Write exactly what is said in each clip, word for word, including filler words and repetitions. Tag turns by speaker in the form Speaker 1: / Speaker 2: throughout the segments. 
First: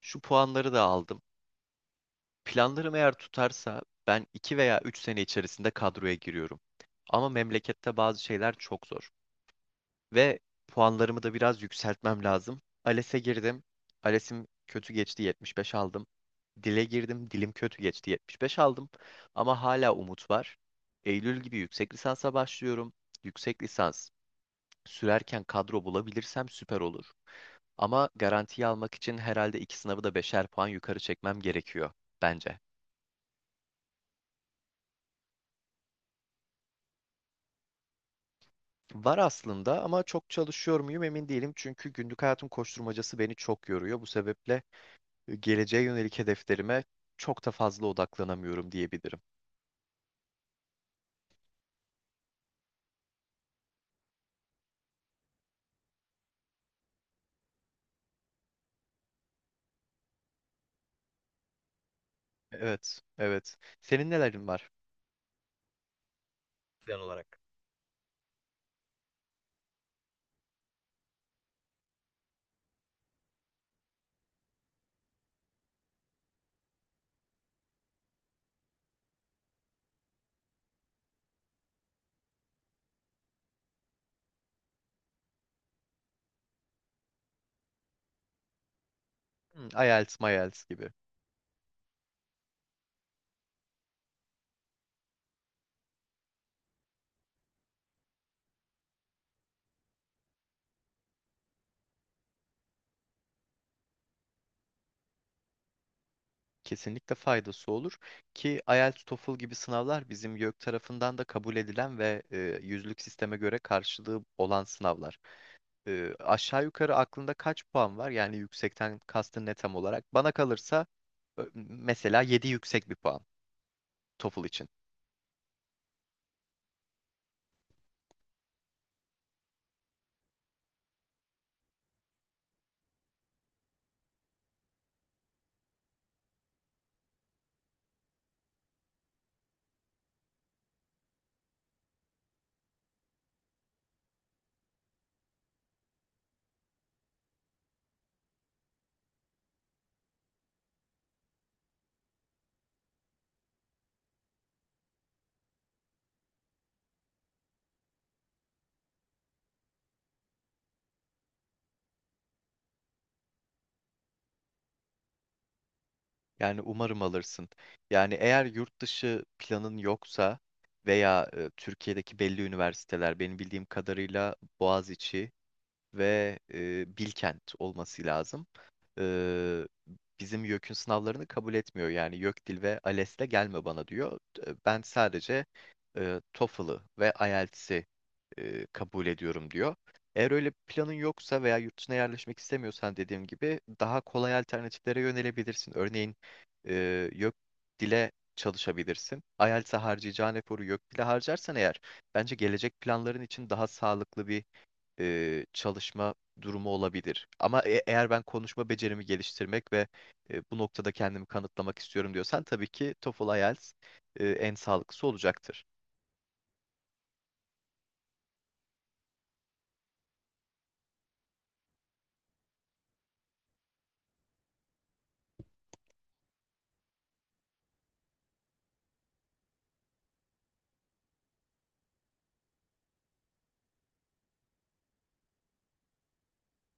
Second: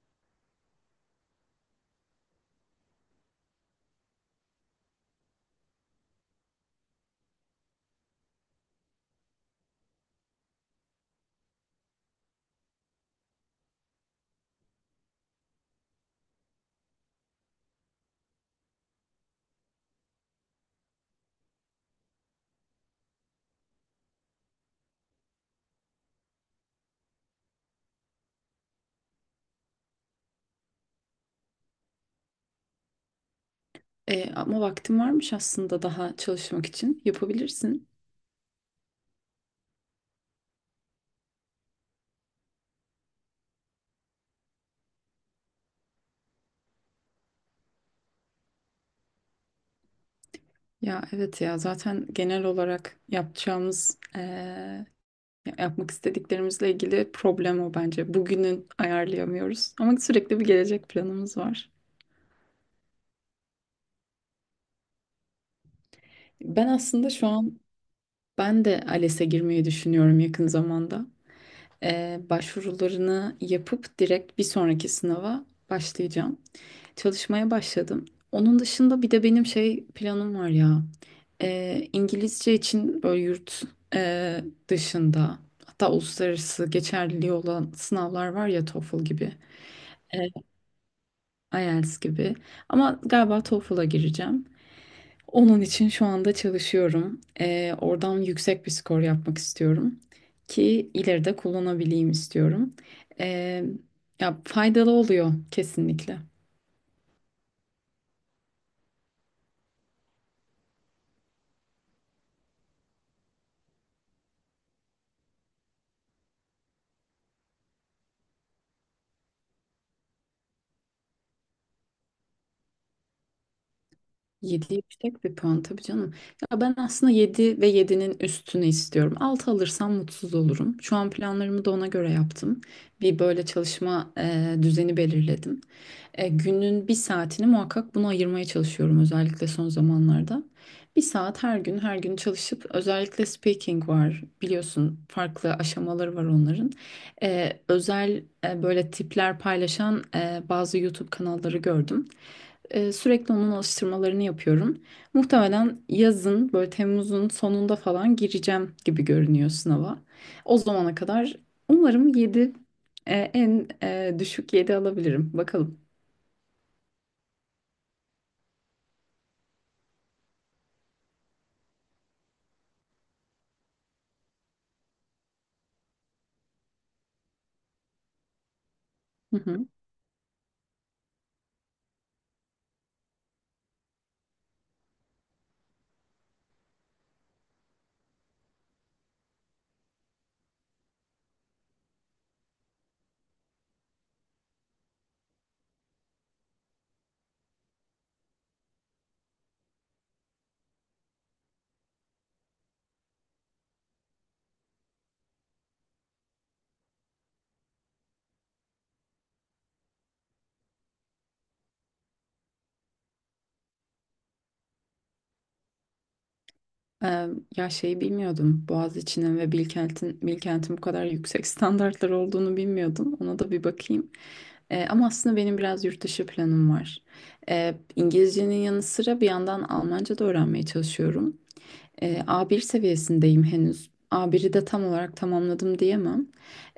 Speaker 1: Şu puanları da aldım. Planlarım eğer tutarsa ben iki veya üç sene içerisinde kadroya giriyorum. Ama memlekette bazı şeyler çok zor. Ve puanlarımı da biraz yükseltmem lazım. ALES'e girdim. ALES'im kötü geçti, yetmiş beş aldım. Dile girdim. Dilim kötü geçti, yetmiş beş aldım. Ama hala umut var. Eylül gibi yüksek lisansa başlıyorum. Yüksek lisans sürerken kadro bulabilirsem süper olur. Ama garantiyi almak için herhalde iki sınavı da beşer puan yukarı çekmem gerekiyor bence.
Speaker 2: E, ama vaktin varmış aslında daha çalışmak için. Yapabilirsin.
Speaker 1: Var aslında ama çok çalışıyor muyum emin değilim. Çünkü günlük hayatın koşturmacası beni çok yoruyor. Bu sebeple geleceğe yönelik hedeflerime çok da fazla odaklanamıyorum diyebilirim.
Speaker 2: Ya evet ya zaten genel olarak yapacağımız, e, yapmak istediklerimizle ilgili problem o bence. Bugünün ayarlayamıyoruz ama sürekli bir gelecek planımız var.
Speaker 1: Evet, evet. Senin nelerin var?
Speaker 2: Ben
Speaker 1: Plan
Speaker 2: aslında şu
Speaker 1: olarak.
Speaker 2: an ben de A L E S'e girmeyi düşünüyorum yakın zamanda. E, başvurularını yapıp direkt bir sonraki sınava başlayacağım. Çalışmaya başladım. Onun dışında bir de benim şey planım var ya. Ee, İngilizce için böyle yurt e, dışında hatta uluslararası geçerliliği olan sınavlar var ya TOEFL gibi,
Speaker 1: Hmm,
Speaker 2: e,
Speaker 1: IELTS, MYELTS gibi.
Speaker 2: IELTS gibi. Ama galiba TOEFL'a gireceğim. Onun için şu anda çalışıyorum. Ee, oradan yüksek bir skor yapmak istiyorum ki ileride kullanabileyim istiyorum. Ee, Ya faydalı oluyor kesinlikle.
Speaker 1: Kesinlikle faydası olur ki IELTS, TOEFL gibi sınavlar bizim YÖK tarafından da kabul edilen ve e, yüzlük sisteme göre karşılığı olan sınavlar. Ee, aşağı yukarı aklında kaç puan var? Yani yüksekten kastın ne tam olarak? Bana kalırsa ö- mesela yedi yüksek bir puan TOEFL için.
Speaker 2: yedi yüksek bir puan tabii canım. Ya ben aslında yedi ve yedi'nin üstünü istiyorum. altı alırsam mutsuz olurum. Şu an planlarımı da ona göre yaptım. Bir böyle çalışma e, düzeni belirledim. E, günün bir saatini muhakkak buna ayırmaya çalışıyorum özellikle son zamanlarda. Bir saat her gün her gün çalışıp özellikle speaking var biliyorsun farklı aşamaları var onların. E, özel e, böyle tipler paylaşan e, bazı YouTube kanalları gördüm. Ee, sürekli onun alıştırmalarını yapıyorum. Muhtemelen yazın böyle Temmuz'un sonunda falan gireceğim gibi görünüyor sınava. O zamana kadar umarım yedi, en e, düşük yedi alabilirim. Bakalım.
Speaker 1: Yani umarım alırsın. Yani eğer yurt dışı planın yoksa veya e, Türkiye'deki belli üniversiteler benim bildiğim kadarıyla Boğaziçi ve e, Bilkent olması lazım.
Speaker 2: Hı hı.
Speaker 1: E, bizim YÖK'ün sınavlarını kabul etmiyor. Yani YÖK Dil ve ALES'le gelme bana diyor. E, Ben sadece e, TOEFL'ı ve IELTS'i e, kabul ediyorum diyor. Eğer öyle bir planın yoksa veya yurt dışına yerleşmek istemiyorsan dediğim gibi daha kolay alternatiflere yönelebilirsin. Örneğin e, YÖK Dil'e çalışabilirsin. IELTS'e harcayacağın eforu YÖK Dil'e harcarsan eğer bence gelecek planların için daha sağlıklı bir e, çalışma durumu olabilir. Ama e- eğer ben konuşma becerimi geliştirmek ve e, bu noktada kendimi kanıtlamak istiyorum diyorsan tabii ki TOEFL IELTS e, en sağlıklısı olacaktır.
Speaker 2: Ee, Ya şeyi bilmiyordum. Boğaziçi'nin ve Bilkent'in Bilkent'in bu kadar yüksek standartlar olduğunu bilmiyordum. Ona da bir bakayım. Ee, ama aslında benim biraz yurt dışı planım var. Ee, İngilizcenin yanı sıra bir yandan Almanca da öğrenmeye çalışıyorum. E, a bir seviyesindeyim henüz. A biri de tam olarak tamamladım diyemem.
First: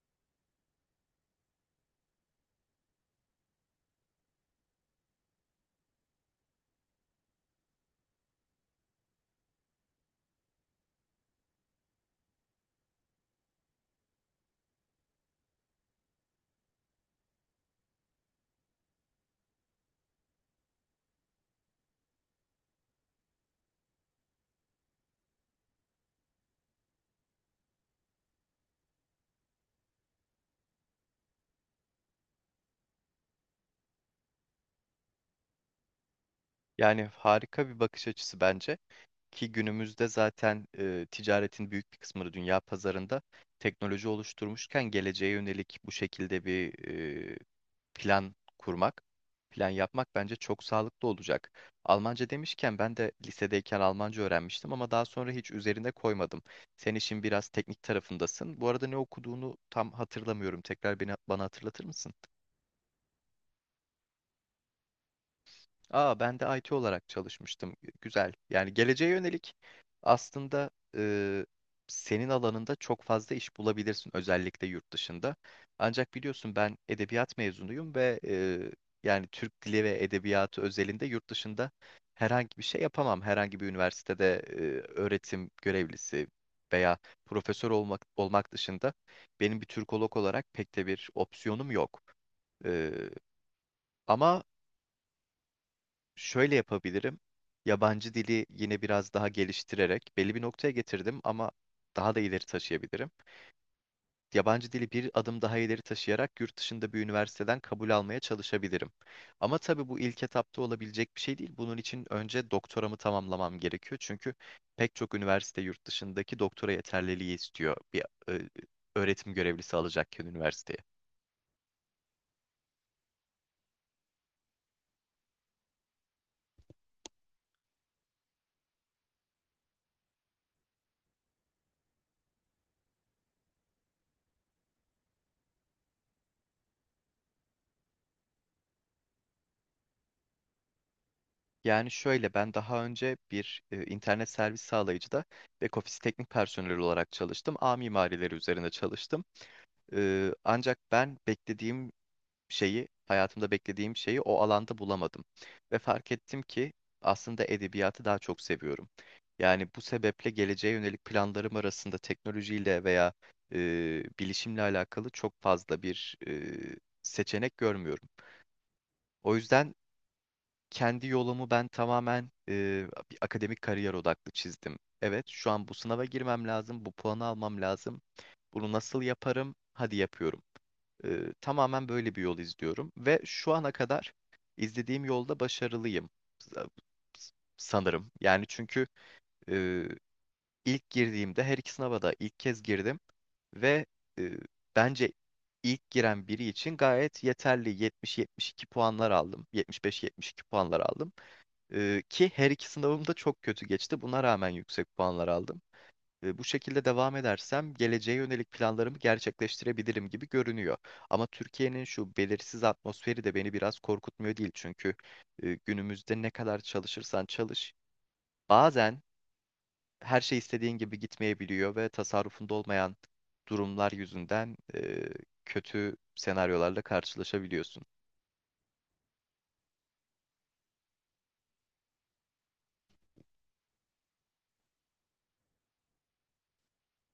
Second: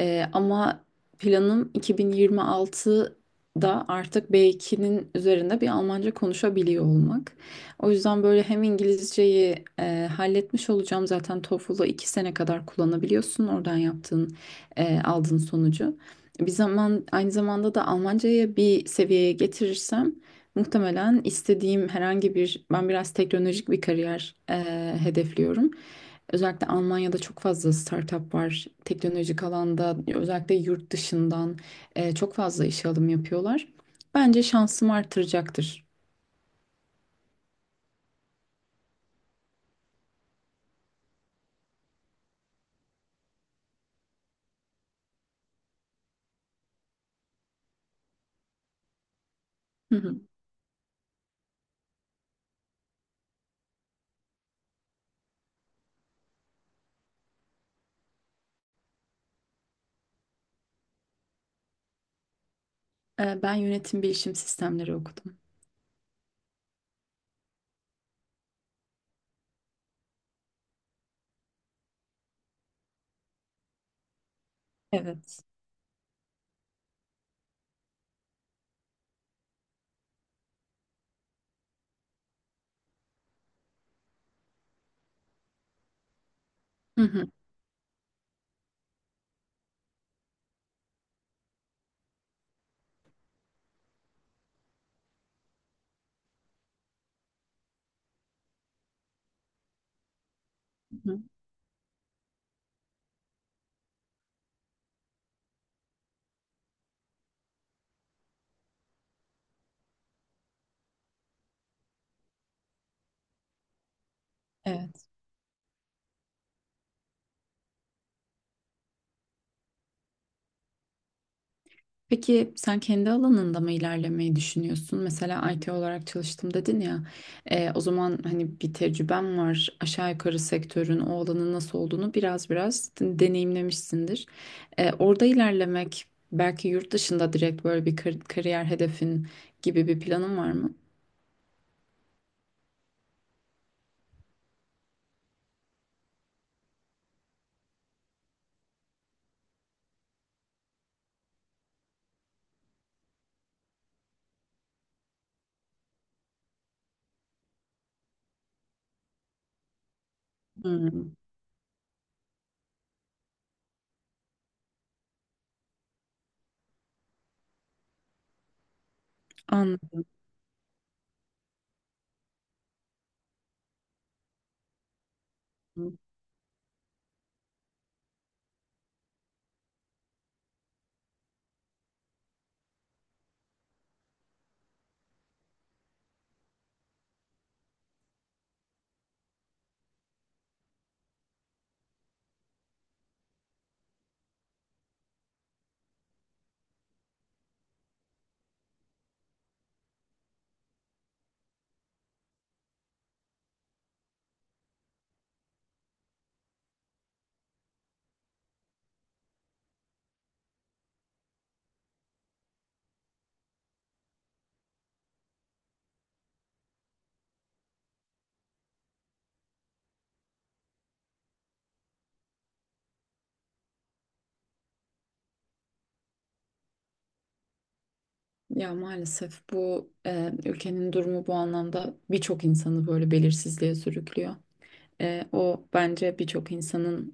Speaker 2: Ee, ama planım iki bin yirmi altıda artık be ikinin üzerinde bir Almanca konuşabiliyor olmak. O yüzden böyle hem İngilizceyi e, halletmiş olacağım. Zaten TOEFL'ı iki sene kadar kullanabiliyorsun oradan yaptığın, e, aldığın sonucu. Bir zaman aynı zamanda da Almancayı bir seviyeye getirirsem muhtemelen istediğim herhangi bir, ben biraz teknolojik bir kariyer e, hedefliyorum. Özellikle Almanya'da çok fazla startup var. Teknolojik alanda özellikle yurt dışından e, çok fazla işe alım yapıyorlar. Bence şansım artıracaktır.
Speaker 1: Yani harika bir bakış açısı bence. Ki günümüzde zaten e, ticaretin büyük bir kısmını dünya pazarında teknoloji oluşturmuşken geleceğe yönelik bu şekilde bir e, plan kurmak, plan
Speaker 2: Hı
Speaker 1: yapmak
Speaker 2: hı.
Speaker 1: bence çok sağlıklı olacak. Almanca demişken ben de lisedeyken Almanca öğrenmiştim ama daha sonra hiç üzerine koymadım. Sen işin biraz teknik tarafındasın. Bu arada ne okuduğunu tam hatırlamıyorum. Tekrar beni, bana hatırlatır mısın?
Speaker 2: E, ben yönetim bilişim sistemleri okudum.
Speaker 1: Aa, ben de I T olarak çalışmıştım. Güzel. Yani geleceğe yönelik aslında e, senin alanında çok fazla iş bulabilirsin özellikle yurt dışında.
Speaker 2: Evet.
Speaker 1: Ancak biliyorsun ben edebiyat mezunuyum ve e, yani Türk dili ve edebiyatı özelinde yurt dışında herhangi bir şey yapamam. Herhangi bir üniversitede e, öğretim görevlisi veya
Speaker 2: Hı hı.
Speaker 1: profesör olmak olmak dışında benim bir Türkolog olarak pek de bir opsiyonum yok. Ee, ama şöyle yapabilirim. Yabancı dili yine biraz daha geliştirerek belli bir noktaya
Speaker 2: Hı.
Speaker 1: getirdim ama daha da ileri taşıyabilirim. Yabancı dili bir adım daha ileri taşıyarak yurt dışında bir üniversiteden kabul almaya çalışabilirim. Ama tabii bu ilk etapta olabilecek bir şey değil. Bunun için önce doktoramı tamamlamam gerekiyor. Çünkü pek
Speaker 2: Evet.
Speaker 1: çok üniversite yurt dışındaki doktora yeterliliği istiyor bir e, öğretim görevlisi alacakken üniversiteye.
Speaker 2: Peki sen kendi alanında mı ilerlemeyi düşünüyorsun? Mesela I T olarak çalıştım dedin ya. E, o zaman hani bir tecrüben var. Aşağı yukarı sektörün o alanın nasıl olduğunu biraz biraz de- deneyimlemişsindir. E, orada ilerlemek belki yurt dışında direkt böyle bir kar- kariyer hedefin gibi bir planın var mı?
Speaker 1: Yani şöyle ben daha önce bir e, internet servis sağlayıcıda back office teknik personeli olarak çalıştım. Ağ mimarileri üzerine çalıştım. E, ancak ben beklediğim şeyi, hayatımda beklediğim şeyi o alanda bulamadım. Ve fark ettim ki aslında edebiyatı daha çok seviyorum. Yani bu sebeple geleceğe yönelik
Speaker 2: Hmm,
Speaker 1: planlarım arasında teknolojiyle veya e, bilişimle alakalı çok fazla bir e, seçenek görmüyorum. O yüzden
Speaker 2: anladım.
Speaker 1: kendi yolumu ben tamamen e, bir akademik kariyer odaklı çizdim. Evet, şu an bu sınava girmem lazım, bu puanı almam lazım. Bunu nasıl yaparım? Hadi yapıyorum. E, tamamen böyle bir yol izliyorum ve şu ana kadar izlediğim yolda başarılıyım sa- sanırım. Yani çünkü e, ilk girdiğimde her iki sınava da ilk kez girdim ve e, bence ilk giren biri için gayet yeterli yetmiş yetmiş iki puanlar aldım. yetmiş beş yetmiş iki puanlar aldım. Ee, ki her iki sınavım da çok kötü geçti. Buna rağmen yüksek puanlar aldım. Ee, bu şekilde devam edersem geleceğe yönelik planlarımı gerçekleştirebilirim gibi görünüyor. Ama Türkiye'nin şu belirsiz atmosferi de beni biraz korkutmuyor değil. Çünkü e, günümüzde ne kadar çalışırsan çalış, bazen her şey istediğin gibi gitmeyebiliyor ve tasarrufunda olmayan durumlar yüzünden e, kötü senaryolarla karşılaşabiliyorsun.
Speaker 2: Ya maalesef bu e, ülkenin durumu bu anlamda birçok insanı böyle belirsizliğe sürüklüyor. E, o bence birçok insanın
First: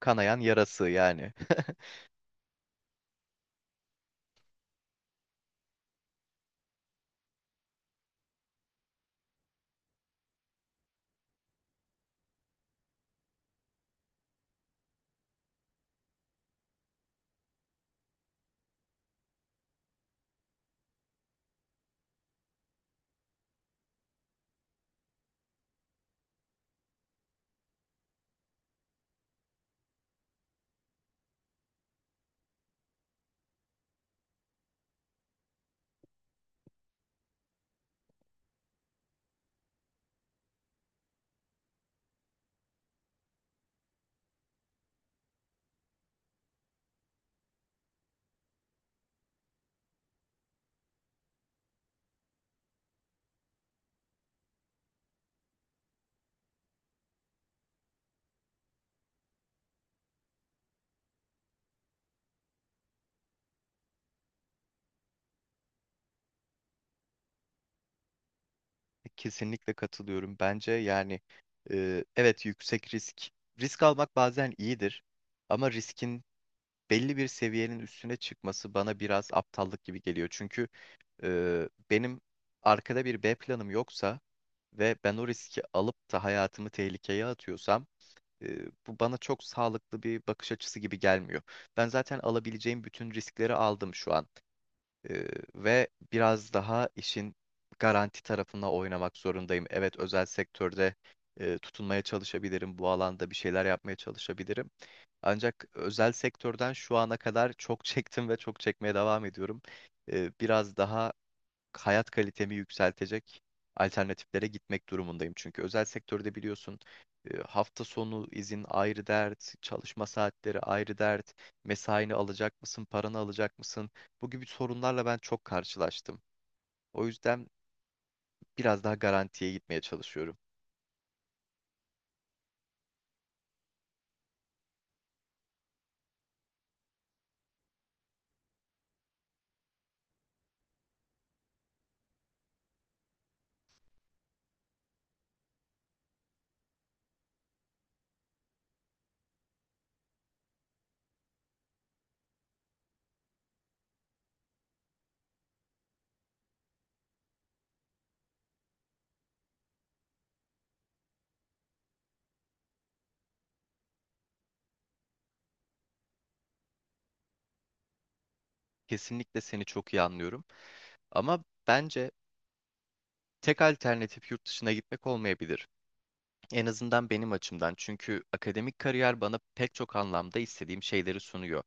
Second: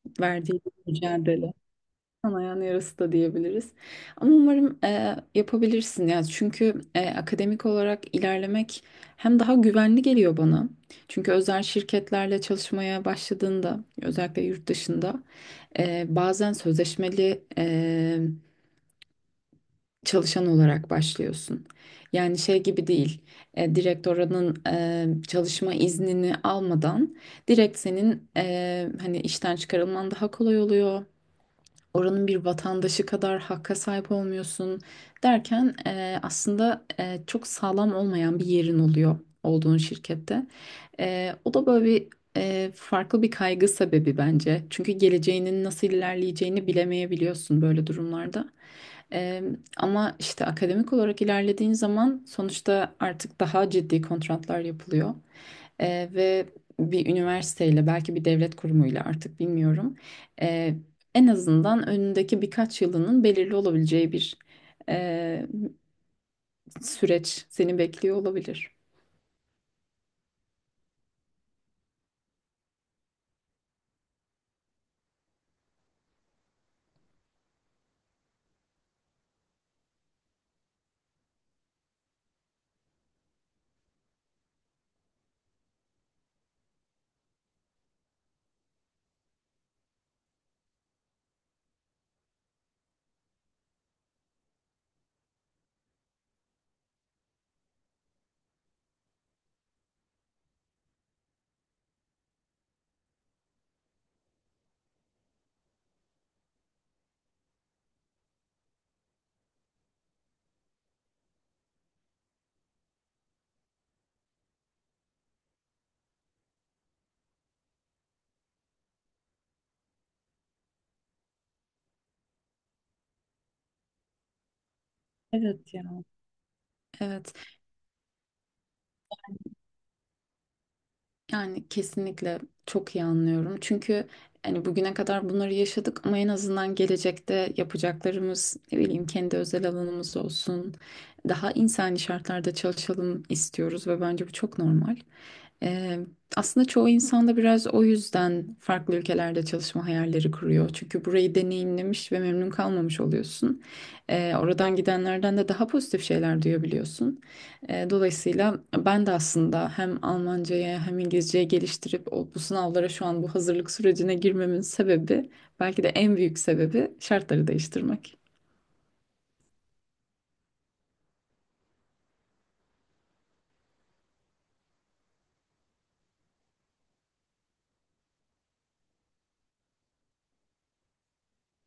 Speaker 1: Kanayan
Speaker 2: verdiği bir
Speaker 1: yarası yani.
Speaker 2: mücadele. Kanayan yarası da diyebiliriz. Ama umarım e, yapabilirsin ya. Çünkü e, akademik olarak ilerlemek hem daha güvenli geliyor bana. Çünkü özel şirketlerle çalışmaya başladığında özellikle yurt dışında e, bazen sözleşmeli e, çalışan olarak başlıyorsun. Yani şey gibi değil. E, direkt oranın e, çalışma iznini almadan direkt senin e, hani işten çıkarılman daha kolay oluyor, oranın bir vatandaşı kadar hakka sahip olmuyorsun derken e, aslında e, çok sağlam olmayan bir yerin oluyor olduğun şirkette. E, o da böyle bir e, farklı bir kaygı sebebi bence. Çünkü geleceğinin nasıl ilerleyeceğini bilemeyebiliyorsun böyle durumlarda. E, Ama işte akademik olarak ilerlediğin zaman sonuçta artık daha ciddi kontratlar yapılıyor. E, ve bir üniversiteyle belki bir devlet kurumuyla artık bilmiyorum. E, En azından önündeki birkaç yılının belirli olabileceği bir eee, süreç seni bekliyor olabilir.
Speaker 1: Kesinlikle katılıyorum. Bence yani e, evet, yüksek risk. Risk almak bazen iyidir ama riskin belli bir seviyenin üstüne çıkması bana biraz aptallık gibi geliyor. Çünkü e, benim arkada bir B planım yoksa ve ben o riski alıp da hayatımı tehlikeye atıyorsam e, bu bana çok sağlıklı bir bakış açısı gibi gelmiyor. Ben zaten alabileceğim bütün riskleri aldım şu an. Ee, ve biraz daha işin garanti tarafına oynamak zorundayım. Evet, özel sektörde e, tutunmaya çalışabilirim, bu alanda bir şeyler yapmaya çalışabilirim. Ancak özel sektörden şu ana kadar çok çektim ve çok çekmeye devam ediyorum. Ee, biraz daha hayat kalitemi yükseltecek alternatiflere gitmek durumundayım. Çünkü özel sektörde biliyorsun e, hafta sonu izin ayrı dert, çalışma saatleri ayrı dert, mesaini alacak mısın, paranı alacak mısın? Bu gibi sorunlarla ben çok
Speaker 2: Evet ya.
Speaker 1: karşılaştım. O
Speaker 2: Evet.
Speaker 1: yüzden biraz daha garantiye gitmeye çalışıyorum.
Speaker 2: Yani kesinlikle çok iyi anlıyorum. Çünkü hani bugüne kadar bunları yaşadık ama en azından gelecekte yapacaklarımız ne bileyim kendi özel alanımız olsun. Daha insani şartlarda çalışalım istiyoruz ve bence bu çok normal. Ee, Aslında çoğu insan da biraz o yüzden farklı ülkelerde çalışma hayalleri kuruyor. Çünkü burayı deneyimlemiş ve memnun kalmamış oluyorsun. Ee, oradan gidenlerden de daha pozitif şeyler duyabiliyorsun. E, Dolayısıyla ben de aslında hem Almanca'ya hem İngilizce'ye geliştirip o, bu sınavlara şu an bu hazırlık sürecine girmemin sebebi belki de en büyük sebebi şartları değiştirmek.
Speaker 1: Kesinlikle seni çok iyi anlıyorum. Ama bence tek alternatif yurt dışına gitmek olmayabilir. En azından benim açımdan. Çünkü akademik kariyer bana pek çok anlamda istediğim şeyleri sunuyor.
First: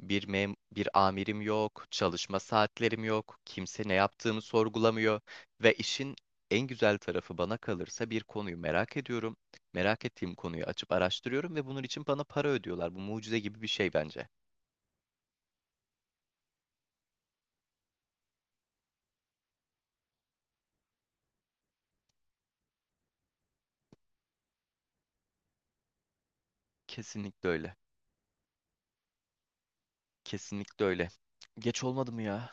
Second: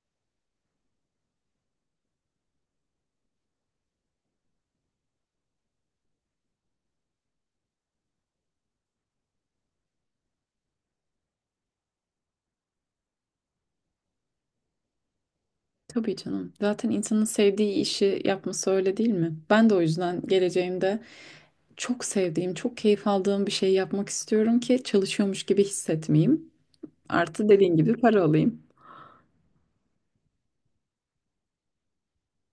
Speaker 1: Bir mem bir amirim yok, çalışma saatlerim yok, kimse ne yaptığımı sorgulamıyor ve işin en güzel tarafı bana kalırsa bir konuyu merak ediyorum. Merak ettiğim konuyu açıp araştırıyorum ve bunun için bana para ödüyorlar. Bu mucize gibi bir şey bence.
Speaker 2: Tabii canım. Zaten insanın sevdiği işi yapması öyle değil mi? Ben de o yüzden geleceğimde çok sevdiğim, çok keyif aldığım bir şey yapmak istiyorum ki çalışıyormuş gibi hissetmeyeyim. Artı
Speaker 1: Kesinlikle öyle.
Speaker 2: dediğin gibi para alayım.
Speaker 1: Kesinlikle öyle. Geç olmadı mı ya?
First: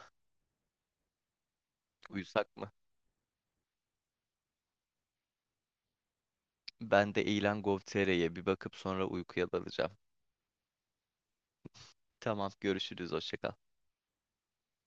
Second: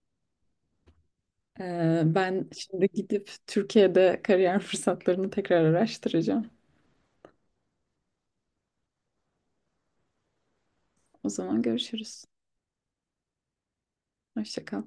Speaker 2: Ee, ben
Speaker 1: Uyusak mı?
Speaker 2: şimdi gidip Türkiye'de kariyer fırsatlarını tekrar araştıracağım.
Speaker 1: Ben de ilan nokta gov nokta te re'ye bir bakıp sonra uykuya dalacağım.
Speaker 2: O zaman görüşürüz.
Speaker 1: Tamam, görüşürüz. Hoşça kal.
Speaker 2: Hoşça kal.